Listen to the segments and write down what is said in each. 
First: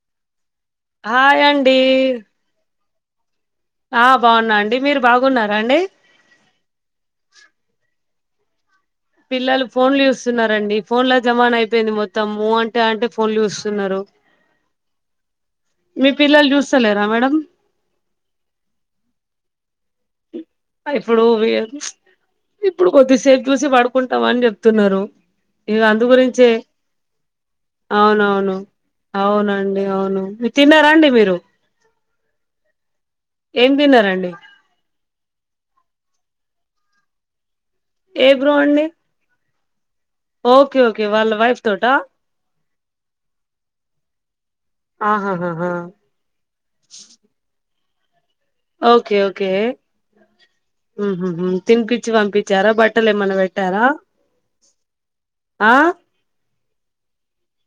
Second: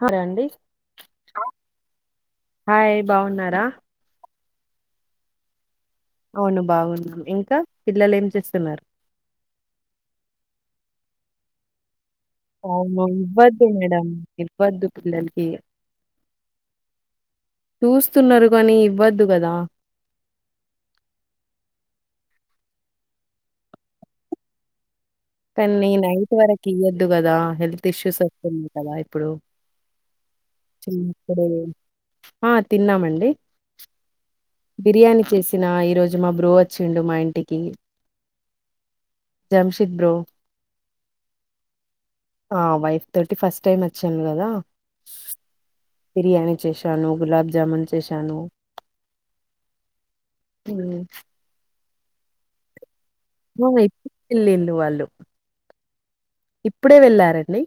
హరే అండి హాయ్ అండి హాయ్ బాగున్నారా ఆ బాగున్నా అండి మీరు బాగున్నారా అండి అవును బాగున్నా ఇంకా పిల్లలు ఏం చేస్తున్నారు పిల్లలు ఫోన్ల్ చూస్తున్నారండి ఫోన్లల జమాన్ అయిపోయింది మొత్తం మ్ అంటే అవును అంటే ఫోన్లు ఇవ్వద్దు చూస్తున్నారు మేడం ఇవ్వద్దు పిల్లలకి మీ పిల్లలు చూస్తా లేరా మేడం చూస్తున్నారు కానీ ఇవ్వద్దు కదా ఇప్పుడు ఇప్పుడు కొద్దిసేపు చూసి పడుకుంటావా అని చెప్తున్నారు ఇగ కానీ అందు నైట్ గురించే వరకు ఇయ్యద్దు కదా హెల్త్ ఇష్యూస్ అవునవును వస్తుంది కదా ఇప్పుడు అవునండి అవును మీ తిన్నారా అండి మీరు చిన్నప్పుడు ఆ తిన్నామండి ఏం తిన్నారండి బిర్యానీ చేసిన ఈ రోజు మా బ్రో వచ్చిండు మా ఇంటికి ఏ బ్రో అండి జమ్షిద్ బ్రో ఒకే ఒకే వాళ్ళ వైఫ్ తోటా ఆ వైఫ్ తోటీ ఫస్ట్ టైమ్ వచ్చాను కదా ఆహాహాహా బిర్యానీ చేశాను గులాబ్ జామన్ ఒకే ఒకే ఇప్పుడే తినిపచ్చి పంపించారా బట్ ఆ ఇప్పుడ వెళ్ళిళు వాళ్ళు ఆ ఇప్పుడే వెళ్ళారండి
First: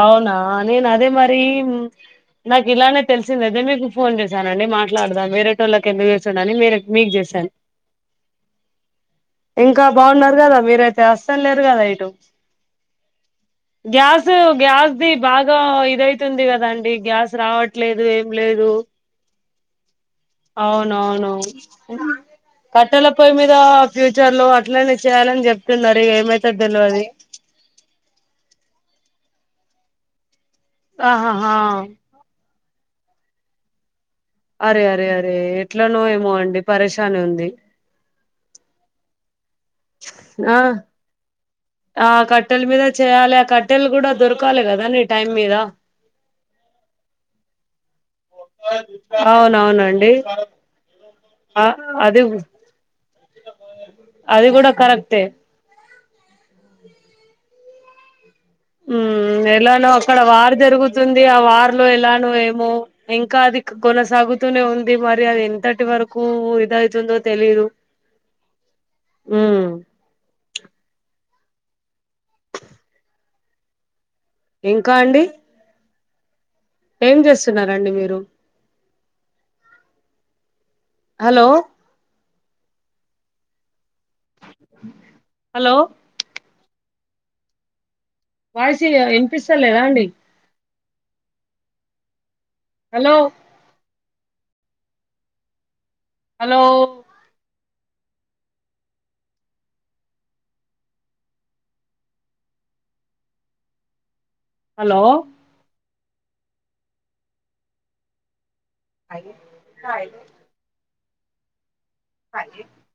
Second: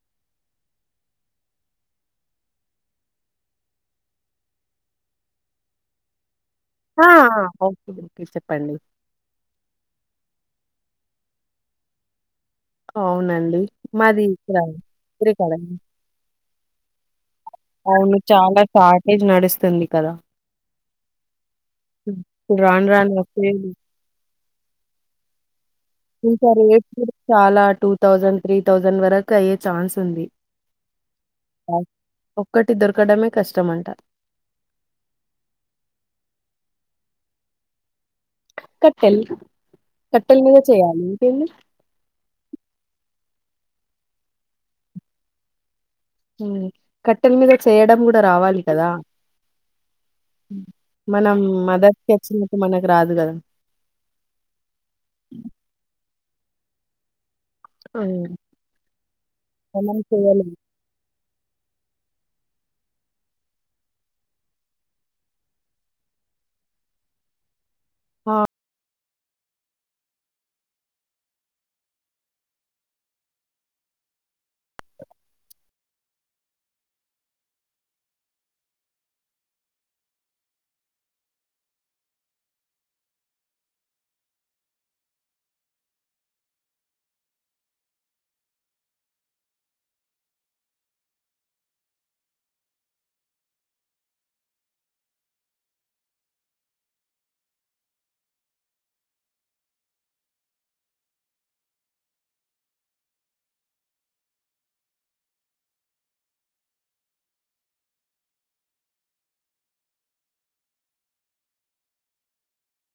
అవునా నేను అదే మరి నాకు ఇలానే తెలిసింద అదే మీకు ఫోన్ చేశానండి మాట్లాడదాం వేరేటోళ్ళకి ఎందుకు నేను వేరే ఆ! మీకు చేసాను ఓకే. ఓకే. చెప్పండి. ఇంకా బాగున్నారు కాదా మీరైతే వస్తన్లేరు కదా ఇటు అవునండి మాది గ్యాస్ ది ఇక్కడ కాడ. బాగా ఇదైతుంది కదా అండి గ్యాస్ రావట్లేదు అవును ఏం చాలా లేదు షార్టేజ్ నడుస్తుంది కదా అవునవును హ్మ్. ఇప్పుడు రాను కట్టెల రాను పొయ్యి మీద వస్తేది ఫ్యూచర్ లో ఇట్లనే చేయాలని చెప్ ఇంకా రేట్లు చాలా టూ థౌసండ్ త్రీ థౌసండ్ వరకు అయ్యే ఛాన్స్ ఉంది ఆహ హా ఆహ్, ఒక్కటి దొరకడమే కష్టం అంటా అరె అరె అరే ఎట్లానో ఏమో అండి పరేశాని ఉంది కట్టెల్ ఆ ఆ కట్టెల మీద చేయాలి ఆ కట్ ట్టల్ కూడా దొరకాలి కదా నీ టైం మీద ఊ కట్టెల మీద చేయడం కూడా రావాలి కదా అవునవునండి మనం ఆ మదర్స్ కి అది వచ్చినట్టు మనకు రాదు కదా అది కూడా కర్రెక్ట్య్ ఆ ఊ ఎలానో అక్కడ వార్ జరుగుతుంది ఆ వార్లో ఎలానో ఏమో ఇంకా అది కొనసాగుతూనే ఉంది మరి అది ఎంతటి వరకు ఊ ఇదైతుందో తెలీదు ఆ ఉమ్ ఇంకా అండి ఏం చేస్తున్నారండి మీరు హలో హలో వాయిస్ ఇనిపిస్తలేదా అండి hello hello hello I hi [unintelligible]